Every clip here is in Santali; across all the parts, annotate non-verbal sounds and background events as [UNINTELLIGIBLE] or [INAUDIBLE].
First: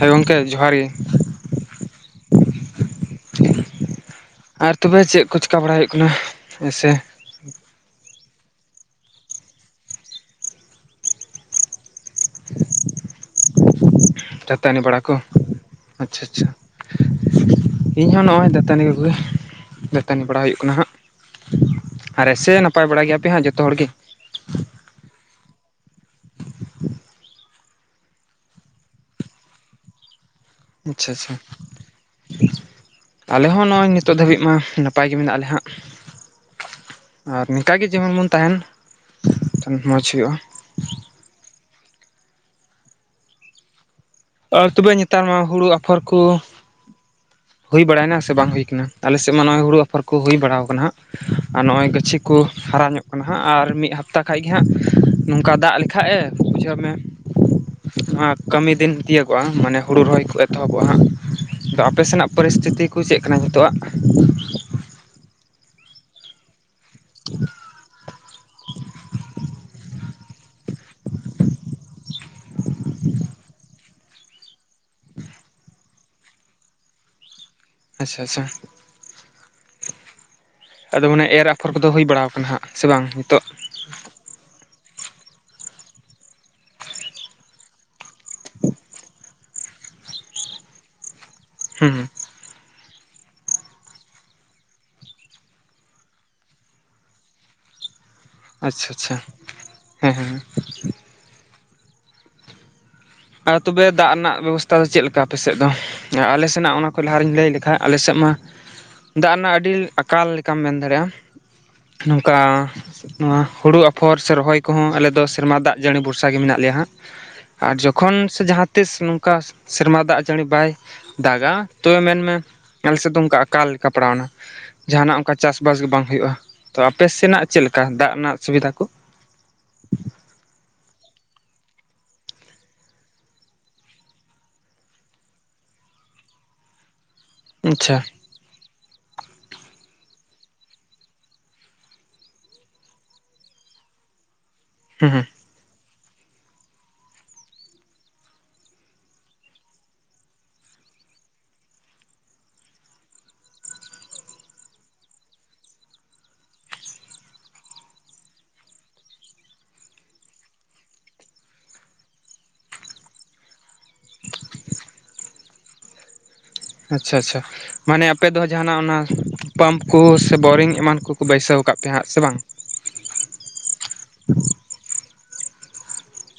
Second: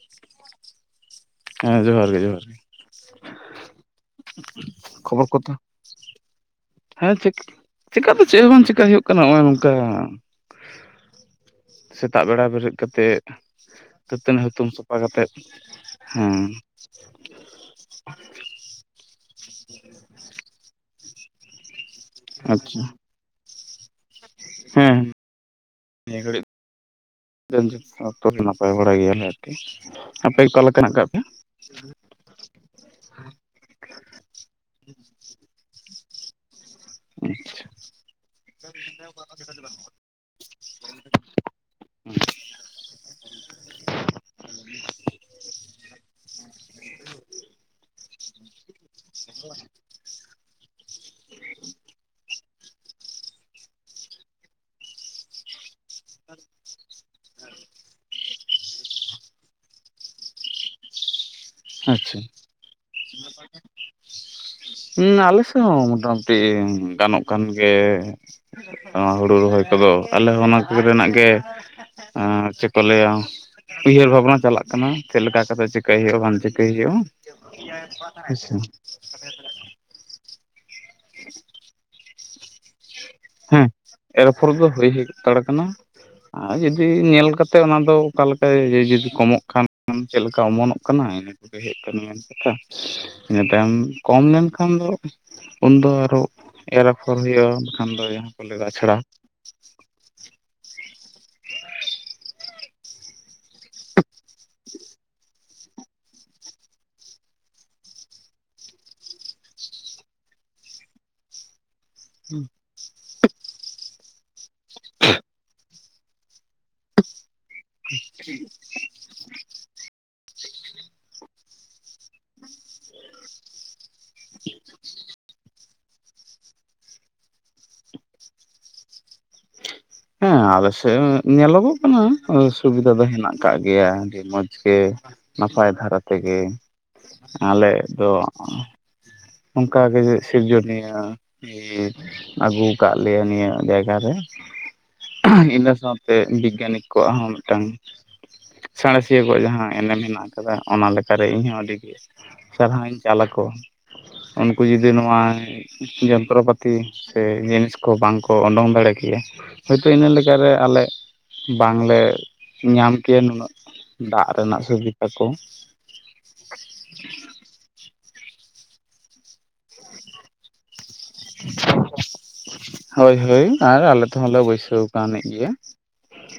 ᱦᱮᱸ ᱜᱚᱝᱠᱮ ᱡᱚᱦᱟᱨ ᱜᱮ᱾ ᱦᱮᱸ ᱡᱚᱦᱟᱨ ᱜᱮ ᱡᱚᱦᱟᱨ ᱜᱮ᱾ ᱟᱨ ᱛᱚᱵᱮ ᱪᱮᱫ ᱠᱷᱚᱵᱚᱨ ᱠᱚ ᱠᱚᱫᱚ ᱪᱮᱠᱟ ᱵᱟᱲᱟᱭ ᱦᱩᱭᱩᱜ ᱠᱟᱱᱟ ᱦᱮᱸᱥᱮ? ᱦᱮᱸ ᱪᱮᱠᱟ ᱫᱚ ᱪᱮᱫ ᱦᱚᱸ ᱵᱟᱝ ᱪᱮᱠᱟ ᱦᱩᱭᱩᱜ ᱠᱟᱱᱟ ᱦᱚᱸᱜᱼᱚᱭ ᱱᱚᱝᱠᱟ᱾ ᱥᱮᱛᱟᱜ ᱵᱮᱲᱟ ᱵᱮᱨᱮᱫ ᱠᱟᱛᱮᱜ ᱫᱟᱹᱛᱟᱹᱱᱤ ᱦᱩᱛᱩᱢ ᱥᱟᱯᱷᱟ ᱵᱟᱲᱟ ᱠᱚ ᱠᱟᱛᱮᱜ ᱟᱪᱪᱷᱟ ᱦᱮᱸᱼᱼ ᱟᱪᱪᱷᱟ ᱤᱧ ᱦᱚᱸ ᱱᱚᱜᱼᱚᱭ ᱫᱟᱹᱛᱟᱹᱱᱤ ᱠᱚᱜᱮ ᱵᱵᱷᱩᱛ ᱤᱡ ᱤᱡ ᱱᱤ ᱵᱟᱲᱟ ᱦᱩᱭᱩᱜ ᱠᱟᱱᱟ ᱦᱟᱸᱜ ᱟᱨᱮ ᱥᱮ ᱟᱪᱪᱷᱟ ᱱᱟᱯᱟᱭ ᱵᱟᱲᱟ ᱜᱮᱭᱟ ᱯᱮ ᱦᱟᱸᱜ ᱡᱚᱛᱚ ᱦᱚᱲ ᱜᱮ ᱦᱮᱸ ᱱᱤᱭᱟ. ᱜᱷᱟ. ᱲᱤᱡ ᱡᱷᱚᱡᱤᱛ ᱚᱠᱛᱚ ᱱᱟᱯᱟᱭ ᱵᱟᱲᱟ ᱜᱮᱭᱟᱞᱮ ᱟᱨᱠᱤ ᱟᱯᱮ ᱚᱠᱟ ᱞᱮᱠᱟ ᱦᱮᱱᱟᱜ ᱟᱠᱟᱫ ᱟᱪᱪᱷᱟ ᱯᱮᱭᱟ ᱟᱪᱪᱷᱟ ᱟᱞᱮ ᱦᱚᱸ ᱱᱚᱜᱼᱚᱭ ᱱᱤᱛᱳᱜ ᱫᱷᱟᱹᱵᱤᱡ ᱢᱟ ᱱᱟᱯᱟᱭ ᱜᱮ ᱢᱮᱱᱟᱜ ᱞᱮ ᱦᱟᱸᱜ ᱟᱨ ᱱᱚᱝᱠᱟ ᱜᱮ ᱡᱮᱢᱚᱱ ᱵᱚᱱ ᱛᱟᱦᱮᱱ ᱢᱚᱡᱽ ᱦᱩᱭᱩᱜᱼᱟ [UNINTELLIGIBLE] ᱟᱨ ᱛᱚᱵᱮ ᱱᱮᱛᱟᱨ ᱢᱟ ᱦᱩᱲᱩ ᱟᱯᱷᱚᱨ, ᱠᱚ ᱦᱩᱭ ᱵᱟᱲᱟᱭᱱᱟ ᱥᱮ ᱵᱟᱝ ᱦᱩᱭ ᱠᱟᱱᱟ? ᱟᱞᱮ ᱥᱮᱫ ᱢᱟ ᱱᱚᱭ ᱦᱩᱲᱩ ᱟᱯᱷᱚᱨ ᱠᱚ ᱦᱩᱭ ᱵᱟᱲᱟᱣ ᱠᱟᱱᱟ ᱦᱟᱸᱜ ᱟᱨ ᱱᱚᱜ-ᱚᱭ ᱜᱟᱹᱪᱷᱤ ᱠᱚ ᱦᱟᱨᱟ ᱧᱚᱜ ᱠᱟᱱᱟ ᱦᱟᱸᱜ ᱟᱨ ᱢᱤᱫ ᱦᱟᱯ ᱛᱟ ᱠᱷᱟᱱ ᱜᱮ ᱦᱟᱜ ᱱᱚᱝᱠᱟ ᱫᱟᱜ ᱞᱮᱠᱷᱟᱡ ᱮ ᱵᱩᱡᱷᱟᱹᱣ ᱢᱮ ᱱᱚᱣᱟ ᱠᱟᱹᱢᱤ ᱫᱤᱱ ᱛᱤᱭᱟᱹ ᱠᱚᱣᱟ ᱢᱟᱱᱮ ᱦᱳᱲᱩ ᱨᱚᱦᱚᱭ ᱠᱚ ᱮᱛᱚᱦᱚᱵᱚᱣᱟᱜ-ᱟ ᱦᱟᱸᱜ ᱟᱫᱚ ᱟᱯᱮ ᱟᱪᱪᱷᱟ ᱥᱮᱱᱟᱜ ᱯᱚᱨᱤᱥᱛᱷᱤᱛᱤ ᱠᱚ ᱪᱮᱫ ᱠᱟᱱᱟ ᱱᱤᱛᱳᱜ-ᱟᱜ ᱦᱩᱸ ᱟᱞᱮ ᱥᱮᱫ ᱦᱚ ᱢᱚᱴᱟᱢᱩᱴᱤ ᱜᱟᱱᱚᱜ ᱠᱟᱱ ᱜᱮ ᱱᱚᱣᱟ ᱦᱩᱲᱩ ᱨᱚᱦᱚᱭ ᱠᱚᱫᱚ ᱟᱞᱮ ᱦᱚᱸ ᱚᱱᱟ ᱨᱮᱱᱟᱜ ᱜᱮ ᱪᱮᱫ ᱠᱚ ᱞᱟᱹᱭ ᱟ ᱩᱭᱦᱟᱹᱨ ᱵᱷᱟᱵᱱᱟ ᱪᱟᱞᱟᱜ ᱠᱟᱱᱟ ᱪᱮᱫ ᱞᱮᱠᱟ ᱠᱟᱛᱮ ᱪᱤᱠᱟᱹᱭ ᱦᱩᱭᱩᱜ-ᱟ ᱵᱟᱝ ᱪᱤᱠ ᱪᱤᱠᱟ. ᱭ ᱦᱩᱭᱩᱜ-ᱟ ᱟᱪᱪᱷᱟ ᱦᱮ ᱟᱪᱪᱷᱟ ᱥᱮ ᱟᱫᱚ ᱢᱟᱱᱮ ᱮᱨ ᱟᱯᱷᱚᱨ ᱠᱚᱫᱚ ᱦᱩᱭ ᱵᱟᱲᱟ ᱠᱟᱱᱟ ᱦᱟᱸᱜ ᱥᱮ ᱵᱟᱝ? ᱱᱤᱛᱚᱜ ᱦᱮᱸ ᱮᱨ ᱟᱯᱷᱚᱨ ᱫᱚ ᱦᱩᱭᱛᱟᱲ ᱠᱟᱱᱟ᱾ ᱟᱨ ᱡᱩᱫᱤ ᱧᱮᱞ ᱠᱟᱛᱮᱫ ᱚᱱᱟ ᱫᱚ ᱚᱠᱟᱞᱮᱠᱟ ᱡᱩᱫᱤ ᱠᱚᱢᱚᱜ ᱠᱷᱟᱱ ᱪᱮᱫ ᱞᱮᱠᱟ ᱚᱢᱚᱱᱚᱜ ᱠᱟᱱᱟ ᱦᱮᱡ ᱦᱩᱸ ᱠᱟᱱᱟ ᱦᱩᱸ ᱠᱟᱛᱷᱟ ᱤᱱᱟ. ᱛᱟᱭᱚᱢ ᱠᱚᱢ ᱞᱮᱱᱠᱷᱟᱱ ᱫᱚ ᱩᱱᱫᱚ ᱟᱨᱚ ᱮᱨ ᱟᱯᱷᱚᱨ ᱦᱩᱭᱩᱜ-ᱟ ᱵᱟᱠᱷᱟᱱ ᱫᱚ ᱮᱭ ᱟᱪᱪᱷᱟ ᱟᱪᱪᱷᱟ ᱦᱮᱸ ᱦᱮᱸ ᱟᱨ ᱛᱚᱵᱮ ᱫᱟᱜ ᱨᱮᱱᱟᱜ ᱵᱮᱵᱚᱥᱛᱷᱟ ᱫᱚ ᱪᱮᱫ ᱞᱮᱠᱟ? ᱟᱯᱮ ᱥᱮᱫ ᱫᱚ ᱟᱞᱮ ᱥᱮᱱᱟᱜ ᱚᱱᱟ ᱠᱚ ᱞᱟᱦᱟ ᱨᱮᱧ ᱞᱟᱹᱭ ᱞᱮᱠᱷᱟ ᱟᱞᱮ ᱥᱮᱫ ᱢᱟ ᱫᱟᱜ ᱨᱮᱱᱟᱜ ᱟᱹᱰᱤ ᱟᱠᱟᱞ ᱞᱮᱠᱟᱢ ᱢᱮᱱ ᱫᱟᱲᱮᱭᱟᱜ-ᱟ ᱱᱚᱝᱠᱟ ᱱᱚᱣᱟ ᱦᱩᱲᱩ ᱟᱯᱷᱚᱨ ᱥᱮ ᱨᱚᱦᱚᱭ ᱠᱚᱦᱚᱸ ᱟᱞᱮᱫᱚ ᱥᱮᱨᱢᱟ ᱫᱟᱜ ᱡᱟ. ᱲᱤ ᱵᱷᱚᱨᱥᱟ ᱜᱮ ᱢᱮᱱᱟᱜ ᱞᱮᱭᱟ ᱦᱟᱸᱜ ᱟᱨ ᱡᱚᱠᱷᱚᱱ ᱥᱮ ᱡᱟᱦᱟᱸ ᱛᱤ ᱱᱚᱝᱠᱟ ᱥᱮᱨᱢᱟ ᱫᱟᱜ ᱡᱟᱹᱲᱤ ᱵᱟᱭ ᱫᱟᱜᱟ ᱛᱚᱵᱮ ᱢᱮᱱᱢᱮ ᱟᱞᱮ ᱥᱮᱫ ᱫᱚ ᱚᱱᱠᱟ ᱟᱠᱟᱞ ᱠᱟᱯᱲᱟᱣ ᱱᱟᱣ ᱡᱟᱦᱟᱱᱟᱜ ᱚᱱᱠᱟ ᱪᱟᱥ ᱵᱟᱥ ᱜᱮ ᱵᱟᱝ ᱦᱩᱭᱩᱜ-ᱟ ᱛᱚ ᱟᱯᱮ ᱥᱮᱱᱟᱜ ᱪᱮᱫ ᱞᱮᱠᱟ ᱫᱟᱜ ᱨᱮᱱᱟᱜ ᱥᱩᱵᱤᱫᱷᱟ ᱠᱩ ᱦᱮᱸ ᱟᱞᱮ ᱥᱮᱫ ᱧᱮᱞᱚᱜᱚᱜ ᱠᱟᱱᱟ ᱥᱩᱵᱤᱫᱟ ᱫᱚ ᱦᱮᱱᱟᱜ ᱟᱠᱟᱜ ᱜᱮᱭᱟ ᱟᱹᱰᱤ ᱢᱚᱸᱡᱽ ᱜᱮ᱾ ᱱᱟᱯᱟᱭ ᱫᱷᱟᱨᱟ ᱛᱮᱜᱮ ᱟᱞᱮ ᱟᱪᱪᱷᱟ ᱫᱚ ᱚᱱᱠᱟ ᱜᱮ ᱥᱤᱨᱡᱚᱱᱤᱭᱟᱹ ᱟᱹᱜᱩ ᱠᱟᱜ ᱞᱮᱭᱟ ᱱᱤᱭᱟᱹ ᱡᱟᱭᱜᱟ ᱨᱮ ᱦᱩ ᱦᱩ ᱤᱱᱟᱹ ᱥᱟᱶᱛᱮ ᱵᱤᱜᱽᱜᱟᱱᱤᱠ ᱠᱚᱣᱟᱜ ᱦᱚᱸ ᱢᱤᱫᱴᱟᱝ ᱥᱟᱬᱮᱥᱤᱭᱟᱹ ᱠᱚᱣᱟᱜ ᱡᱟᱦᱟᱸ ᱮᱱᱮᱢ ᱢᱮᱱᱟ ᱦᱮᱱᱟᱜ ᱟᱠᱟᱫᱟ ᱚᱱᱟᱠᱟᱨᱮ ᱤᱧᱦᱚᱸ ᱟᱹᱰᱤ ᱜᱮ ᱥᱟᱨᱦᱟᱣ ᱤᱧ ᱪᱟᱞ ᱟᱠᱚᱣᱟ ᱩᱱᱠᱩ ᱡᱩᱫᱤ ᱱᱚᱣᱟ ᱡᱚᱱᱛᱨᱚᱯᱟᱹᱛᱤ ᱥᱮ ᱡᱤᱱᱤᱥ ᱠᱚ ᱵᱟᱝ ᱠᱚ ᱩᱰᱩᱝ ᱫᱟᱲᱮ ᱠᱮᱭᱟ ᱦᱳᱭᱛᱚ ᱤᱱᱟᱹ ᱞᱮᱠᱟ ᱨᱮ ᱟᱞᱮ ᱵᱟᱝᱞᱮ ᱧᱟᱢ ᱠᱮᱭᱟ ᱱᱩᱱᱟᱹᱜ ᱫᱟᱜ ᱨᱮᱱᱟᱜ ᱥᱩᱵᱤᱫᱷᱟ ᱠᱚ ᱟᱪᱪᱷᱟ ᱟᱪᱪᱷᱟ ᱢᱟᱱᱮ ᱟᱯᱮ ᱫᱚ ᱡᱟᱦᱱᱟᱜ ᱚᱱᱟ ᱯᱟᱢᱯ ᱠᱚ ᱥᱮ ᱵᱳᱨᱤᱝ ᱮᱢᱟᱱ ᱩᱱᱠᱩ ᱠᱚ ᱵᱟᱹᱭᱥᱟᱹᱣ ᱠᱟᱜ ᱯᱮ ᱦᱟᱸᱜ ᱥᱮ ᱵᱟᱝ ᱦᱳᱭ ᱦᱳᱭ ᱟᱨ ᱟᱞᱮ ᱛᱮᱦᱚᱸᱞᱮ ᱵᱟᱹᱭᱥᱟᱹᱣ ᱠᱟᱣᱱᱤ ᱜᱮᱭᱟ᱾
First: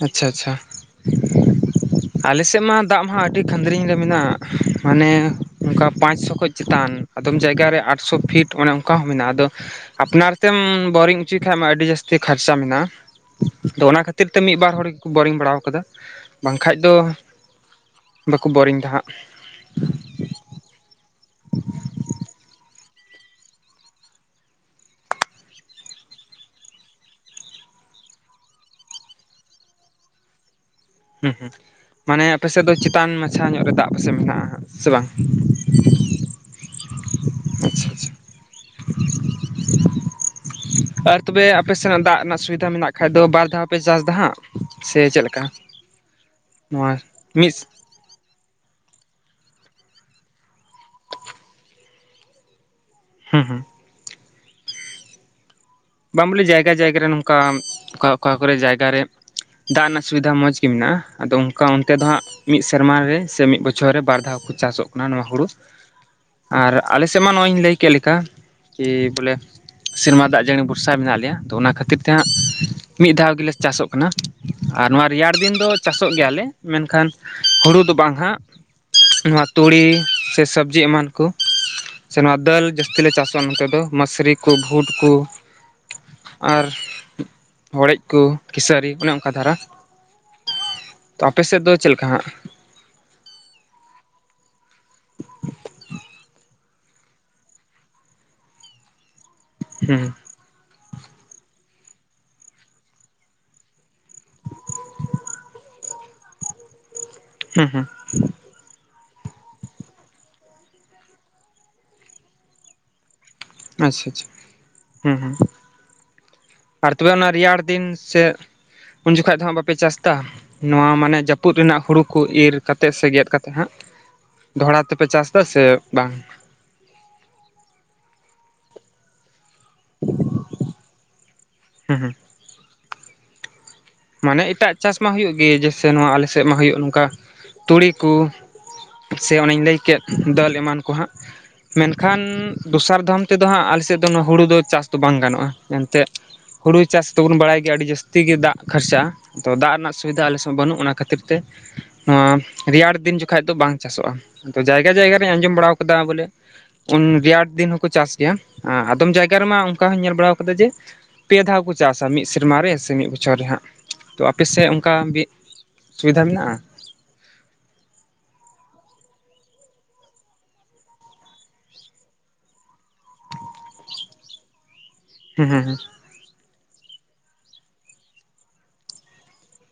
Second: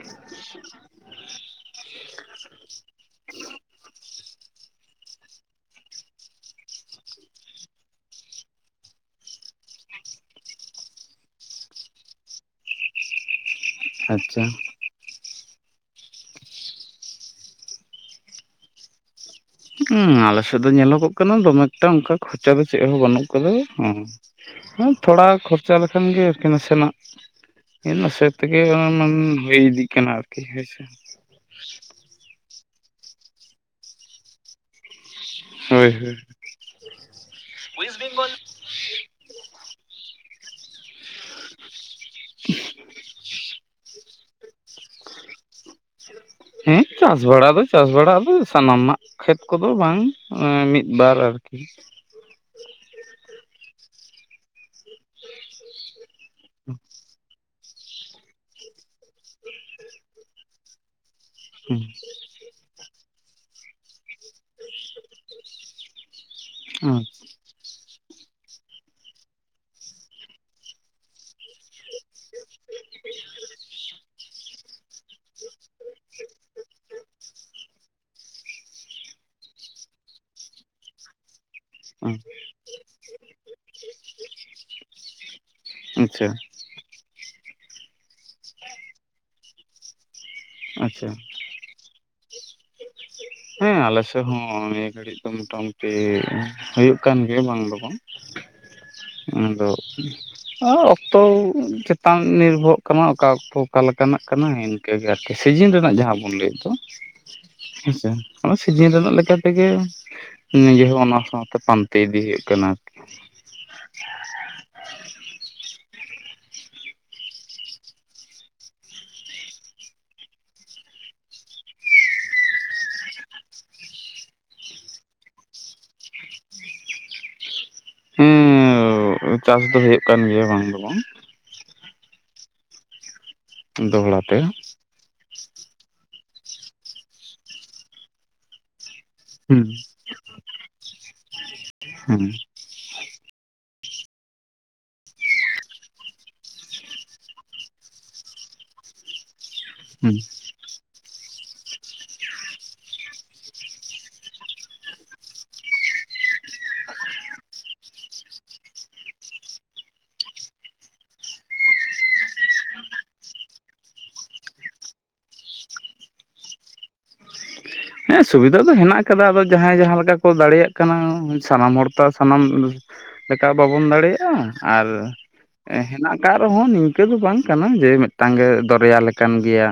ᱟᱪᱪᱷᱟ ᱟᱪᱪᱷᱟ ᱟᱞᱮ ᱥᱮᱫ ᱢᱟ ᱫᱟᱜ ᱢᱟ ᱟᱹᱰᱤ ᱠᱷᱟᱫᱽᱨᱤᱧ ᱨᱮ ᱢᱮᱱᱟᱜ-ᱟ ᱢᱟᱱᱮ ᱚᱱᱠᱟ ᱯᱟᱸᱪᱥᱚ ᱠᱷᱚᱱ ᱪᱮᱛᱟᱱ ᱟᱫᱚᱢ ᱡᱟᱭᱜᱟᱨᱮ ᱟᱴᱥᱚ ᱯᱷᱤᱴ ᱚᱱᱮ ᱚᱱᱠᱟ ᱦᱚᱸ ᱢᱮᱱᱟᱜ-ᱟ ᱟᱫᱚ ᱟᱯᱱᱟᱨ ᱛᱮᱢ ᱵᱳᱨᱤᱝ ᱦᱚᱪᱚᱭ ᱠᱷᱟᱱᱡ ᱢᱟ ᱟᱹᱰᱤ ᱡᱟᱹᱥᱛᱤ ᱠᱷᱚᱨᱪᱟ ᱢᱮᱱᱟᱜ-ᱟ ᱛᱚ ᱚᱱᱟ ᱠᱷᱟᱹᱛᱤᱨ ᱛᱮ ᱟᱪᱪᱷᱟ ᱢᱤᱫᱵᱟᱨ ᱵᱟᱨ ᱦᱚᱲ ᱜᱮᱠᱚ ᱵᱳᱨᱤᱝ ᱵᱟᱲᱟ ᱠᱟᱫᱟ ᱵᱟᱝᱠᱷᱟᱡ ᱫᱚ ᱵᱟᱠᱚ ᱵᱳᱚᱨᱤᱝ ᱫᱟ ᱦᱟᱸᱜ ᱦᱮᱸ ᱟᱞᱮᱥᱮᱫ ᱫᱚ ᱧᱮᱞᱚᱜᱚᱜ ᱠᱟᱱᱟ ᱫᱚᱢᱮᱠᱴᱟ ᱚᱱᱠᱟ ᱠᱷᱚᱨᱪᱟ ᱪᱮᱫ ᱦᱚᱸ ᱵᱟᱹᱱᱩᱜ ᱠᱟᱫᱟ ᱦᱮ ᱛᱷᱚᱲᱟ ᱠᱷᱚᱨᱪᱟ ᱞᱮᱠᱷᱟᱱ ᱜᱮ ᱟᱨᱠᱤ ᱱᱟᱥᱮᱱᱟᱜ ᱱᱟᱥᱮ ᱛᱮᱜᱮ ᱦᱩᱭ ᱤᱫᱤᱜ ᱠᱟᱱᱟ ᱟᱨᱠᱤ ᱦᱮᱭᱥᱮ ᱦᱩᱸ ᱦᱩᱸ ᱢᱟᱱᱮ ᱟᱯᱮ ᱥᱮᱫ ᱫᱚ ᱪᱮᱛᱟᱱ ᱢᱟᱪᱷᱟ ᱧᱚᱜ ᱨᱮ ᱫᱟᱜ ᱯᱟᱥᱮ ᱢᱮᱱᱟᱜ-ᱟ ᱥᱮ ᱵᱟᱝ ᱦᱳᱭ ᱦᱳᱭ ᱟᱪᱪᱷᱟ ᱟᱪᱪᱷᱟ ᱟᱨ ᱛᱚᱵᱮ ᱟᱯᱮ ᱥᱮᱱᱟᱜ ᱫᱟᱜ ᱨᱮᱱᱟᱜ ᱥᱩᱵᱤᱫᱷᱟ ᱢᱮᱱᱟᱜ ᱠᱷᱟᱱ ᱫᱚ ᱵᱟᱨ ᱫᱷᱟᱣ ᱯᱮ ᱪᱟᱥ ᱫᱟ ᱦᱟᱸᱜ ᱥᱮ ᱪᱮᱫ ᱞᱮᱠᱟ? ᱦᱮᱸ ᱱᱚᱣᱟ ᱪᱟᱥ ᱵᱟᱲᱟ ᱢᱤᱫ ᱫᱚ ᱪᱟᱥ ᱵᱟᱲᱟ ᱫᱚ ᱥᱟᱱᱟᱢᱟᱜ ᱠᱷᱮᱛ ᱠᱚᱫᱚ ᱵᱟᱝ ᱢᱤᱫ ᱵᱟᱨ ᱟᱨᱠᱤ ᱦᱮᱸ ᱦᱮᱸ [INAUDIBLE] ᱵᱟᱝ ᱵᱚᱞᱮ ᱡᱟᱭᱜᱟ ᱡᱟᱭᱜᱟ ᱨᱮ ᱱᱚᱝᱠᱟ ᱚᱠᱟ ᱚᱠᱟ ᱠᱚᱨᱮ ᱡᱟᱭᱜᱟᱨᱮ ᱫᱟᱜ ᱨᱮᱱᱟᱜ ᱥᱩᱵᱤᱫᱷᱟ ᱢᱚᱡᱽ ᱜᱮ ᱢᱮᱱᱟᱜ-ᱟ ᱟᱫᱚ ᱚᱱᱠᱟ ᱚᱱᱛᱮ ᱫᱚ ᱦᱟᱸᱜ ᱢᱤᱫ ᱥᱮᱨᱢᱟ ᱨᱮ ᱥᱮ ᱢᱤᱫ ᱵᱚᱪᱷᱚᱨ ᱨᱮ ᱵᱟᱨ ᱫᱷᱟᱣ ᱠᱚ ᱪᱟᱥᱚᱜ ᱠᱟᱱᱟ ᱱᱚᱣᱟ ᱦᱩᱲᱩ ᱟᱨ ᱦᱩᱸ ᱟᱞᱮ ᱥᱮ ᱛᱮᱢᱟ ᱱᱚᱜ-ᱚᱭ ᱤᱧ ᱞᱟᱹᱭ ᱠᱮᱫ ᱞᱮᱠᱟ ᱠᱤ ᱵᱚᱞᱮ ᱥᱮᱨᱢᱟ ᱫᱟᱜ ᱡᱟᱹᱲᱤ ᱵᱷᱚᱨᱥᱟ ᱢᱮᱱᱟᱜ ᱞᱮᱭᱟ ᱛᱚ ᱚᱱᱟ ᱠᱷᱟᱹᱛᱤᱨ ᱛᱮᱦᱟᱸᱜ ᱢᱤᱫ ᱫᱷᱟᱣ ᱜᱮᱞᱮ ᱪᱟᱥᱚᱜ ᱠᱟᱱᱟ ᱟᱨ ᱱᱚᱣᱟ ᱨᱮᱭᱟᱲ ᱫᱤᱱ ᱫᱚ ᱪᱟᱥᱚᱜ ᱜᱮᱭᱟᱞᱮ ᱢᱮᱱᱠᱷᱟᱱ ᱦᱩᱲᱩ ᱫᱚ ᱵᱟᱝ ᱦᱟᱸᱜ, ᱱᱚᱣᱟ ᱛᱩᱲᱤ ᱥᱮ ᱥᱚᱵᱽᱡᱤ ᱮᱢᱟᱱ ᱠᱚ, ᱥᱮ ᱱᱚᱣᱟ ᱫᱟᱹᱞ ᱡᱟᱹᱥᱛᱤ ᱞᱮ ᱪᱟᱥᱚᱜ-ᱟ ᱱᱚᱛᱮ ᱫᱚ ᱢᱟᱹᱥᱨᱤ ᱠᱩ, ᱵᱷᱩᱴ ᱠᱩ, ᱟᱪᱪᱷᱟ ᱟᱨ ᱦᱚᱲᱮᱡ ᱠᱚ ᱠᱤᱥᱟᱹᱨᱤ ᱚᱱᱮ ᱚᱱᱠᱟ ᱫᱷᱟᱨᱟ ᱟᱪᱪᱷᱟ ᱟᱯᱮᱥᱮᱫ ᱫᱚ ᱪᱮᱫ ᱞᱮᱠᱟ ᱦᱟᱸᱜ? ᱦᱮᱸ ᱟᱞᱮ ᱥᱮᱫ ᱦᱚᱸ ᱱᱤᱭᱟᱹ ᱜᱷᱟᱹᱲᱤᱡ ᱫᱚ ᱢᱚᱴᱟᱢᱩᱴᱤ ᱦᱩᱭᱩᱜ ᱠᱟᱱ ᱜᱮᱭᱟ ᱵᱟᱝ ᱫᱚ ᱵᱟᱝ ᱟᱫᱚ ᱦᱩᱸ ᱚᱠᱛᱚ ᱪᱮᱛᱟᱱ ᱱᱤᱨᱵᱷᱚᱨᱚᱜ ᱠᱟᱱᱟ ᱚᱠᱟ ᱚᱠᱛᱚ ᱚᱠᱟ ᱞᱮᱠᱟᱱᱟᱜ ᱠᱟᱱᱟ ᱤᱱᱠᱟᱹᱜᱮ ᱟᱨᱠᱤ ᱥᱤᱡᱤᱱ ᱨᱮᱱᱟᱜ ᱡᱟᱦᱟᱸ ᱵᱚᱱ ᱞᱟᱹᱭᱮᱫ ᱫᱚ ᱦᱩᱸ ᱦᱩᱸ ᱦᱮᱸᱥᱮ᱾ ᱚᱱᱟ ᱥᱤᱡᱤᱱ ᱨᱮᱱᱟᱜ ᱞᱮᱠᱟᱛᱮᱜᱮ ᱱᱤᱡᱮ ᱦᱚᱸ ᱚᱱᱟ ᱥᱟᱶᱛᱮ ᱯᱟᱱᱛᱮ ᱤᱫᱤ ᱦᱩᱭᱩᱜ ᱠᱟᱱᱟ ᱟᱨᱠᱤ᱾ ᱟᱪᱪᱷᱟ ᱟᱪᱪᱷᱟ ᱦᱩᱸ ᱦᱩᱸ ᱟᱨ ᱛᱚᱵᱮ ᱚᱱᱟ ᱨᱮᱭᱟᱲ ᱫᱤᱱ ᱥᱮ ᱩᱱ ᱡᱩᱠᱷᱟ ᱫᱚ ᱦᱟᱸᱜ ᱵᱟᱯᱮ ᱪᱟᱥ ᱫᱟ? ᱱᱚᱣᱟ ᱢᱟᱱᱮ ᱡᱟᱹᱯᱩᱫ ᱨᱮᱱᱟᱜ ᱦᱩᱲᱩ ᱠᱚ ᱤᱨ ᱠᱟᱛᱮᱜ ᱥᱮ ᱜᱮᱫ ᱠᱟᱛᱜ ᱦᱟᱸᱜ ᱫᱚᱦᱲᱟ ᱛᱮᱯᱮ ᱪᱟᱥ ᱫᱟ ᱥᱮ ᱵᱟᱝ? ᱦᱮᱸ ᱪᱟᱥ ᱫᱚ ᱦᱩᱭᱩᱜ ᱠᱟᱱ ᱜᱮᱭᱟ ᱵᱟᱝ ᱫᱚ ᱵᱟᱝ ᱦᱮᱸ ᱦᱩᱸ ᱫᱚᱦᱲᱟ ᱛᱮ ᱢᱟᱱᱮ ᱮᱴᱟᱜ ᱪᱟᱥ ᱢᱟ ᱦᱩᱭᱩᱜ ᱜᱮ ᱡᱮᱥᱮ ᱱᱚᱣᱟ ᱟᱞᱮ ᱥᱮᱫ ᱢᱟ ᱦᱩᱭᱩᱜ ᱱᱚᱝᱠᱟ ᱛᱩᱲᱤ ᱠᱩ, ᱥᱮ ᱚᱱᱮᱧ ᱦᱩᱸ ᱞᱟᱹᱭ ᱠᱮᱫ ᱫᱟᱹᱞ ᱮᱢᱟᱱ ᱠᱚ ᱦᱟᱸᱜ ᱢᱮᱱᱠᱷᱟᱱ ᱦᱩᱸ ᱫᱚᱥᱟᱨ ᱫᱷᱚᱢ ᱛᱮᱫᱚ ᱦᱟᱸᱜ ᱟᱞᱮᱥᱮᱫ ᱫᱚ ᱦᱩᱲᱩ ᱫᱚ ᱪᱟᱥ ᱫᱚ ᱵᱟᱝ ᱜᱟᱱᱚᱜ-ᱟ ᱮᱱᱛᱮᱫ ᱦᱩᱲᱩ ᱪᱟᱥ ᱫᱚᱵᱚᱱ ᱵᱟᱲᱟᱭ ᱜᱮᱭᱟ ᱟᱹᱰᱤ ᱡᱟᱹᱥᱛᱤ ᱜᱮ ᱫᱟᱜ ᱠᱷᱟᱨᱪᱟᱜ-ᱟ ᱛᱚ ᱫᱟᱜ ᱨᱮᱱᱟᱜ ᱦᱩᱸ ᱥᱩᱵᱤᱫᱷᱟ ᱟᱞᱮ ᱵᱟᱹᱱᱩᱜ ᱚᱱᱟ ᱠᱷᱟᱹᱛᱤᱨ ᱛᱮ ᱱᱚᱣᱟ ᱨᱮᱭᱟᱲ ᱫᱤᱱ ᱡᱚᱠᱷᱟᱡ ᱫᱚ ᱵᱟᱝ ᱪᱟᱥᱚᱜ-ᱟ ᱡᱟᱭᱜᱟ ᱡᱟᱭᱜᱟ ᱨᱤᱧ ᱟᱸᱡᱚᱢ ᱵᱟᱲᱟᱣ ᱠᱟᱫᱟ ᱵᱚᱞᱮ ᱨᱮᱭᱟᱲ ᱫᱤᱱ ᱦᱚᱸᱠᱚ ᱪᱟᱥ ᱜᱮᱭᱟ ᱟᱫᱚᱢ ᱡᱟᱭᱜᱟ ᱨᱮᱢᱟ ᱚᱱᱠᱟ ᱦᱚᱧ ᱧᱮᱞ ᱵᱟᱲᱟᱣ ᱠᱟᱫᱟ ᱡᱮ ᱯᱮ ᱫᱷᱟᱣ ᱠᱚ ᱪᱟᱥᱟ ᱢᱤᱫ ᱥᱮᱨᱢᱟᱨ ᱨᱮ ᱥᱮ ᱢᱤᱫ ᱵᱚ ᱨᱮ ᱦᱟᱜ ᱛᱚ ᱟᱯᱮᱥᱮᱫ ᱚᱱᱠᱟ ᱥᱩᱵᱤᱫᱷᱟ ᱢᱮᱱᱟᱜ-ᱟ? ᱦᱮᱸ ᱥᱩᱵᱤᱫᱷᱟ ᱫᱚ ᱦᱮᱱᱟᱜ ᱟᱠᱟᱫᱟ ᱟᱫᱚ ᱡᱟᱦᱟᱸᱭ ᱡᱟᱦᱟᱸ ᱞᱮᱠᱟ ᱠᱚ ᱫᱟᱲᱮᱭᱟᱜ ᱠᱟᱱᱟ ᱥᱟᱱᱟᱢ ᱦᱚᱲ ᱛᱚ ᱥᱟᱱᱟᱢ ᱞᱮᱠᱟ ᱵᱟᱵᱚᱱ ᱫᱟᱲᱮᱭᱟᱜ-ᱟ ᱟᱨ ᱦᱩᱸ ᱦᱩᱸ ᱦᱩᱸ ᱦᱮᱱᱟᱜ ᱠᱟᱜ ᱨᱮᱦᱚᱸ ᱱᱤᱝᱠᱟᱹ ᱫᱚ ᱵᱟᱝ ᱠᱟᱱᱟ ᱡᱮ ᱢᱮᱫᱴᱟᱝ ᱜᱮ ᱫᱚᱨᱭᱟ ᱞᱮᱠᱟᱱ ᱜᱮᱭᱟ,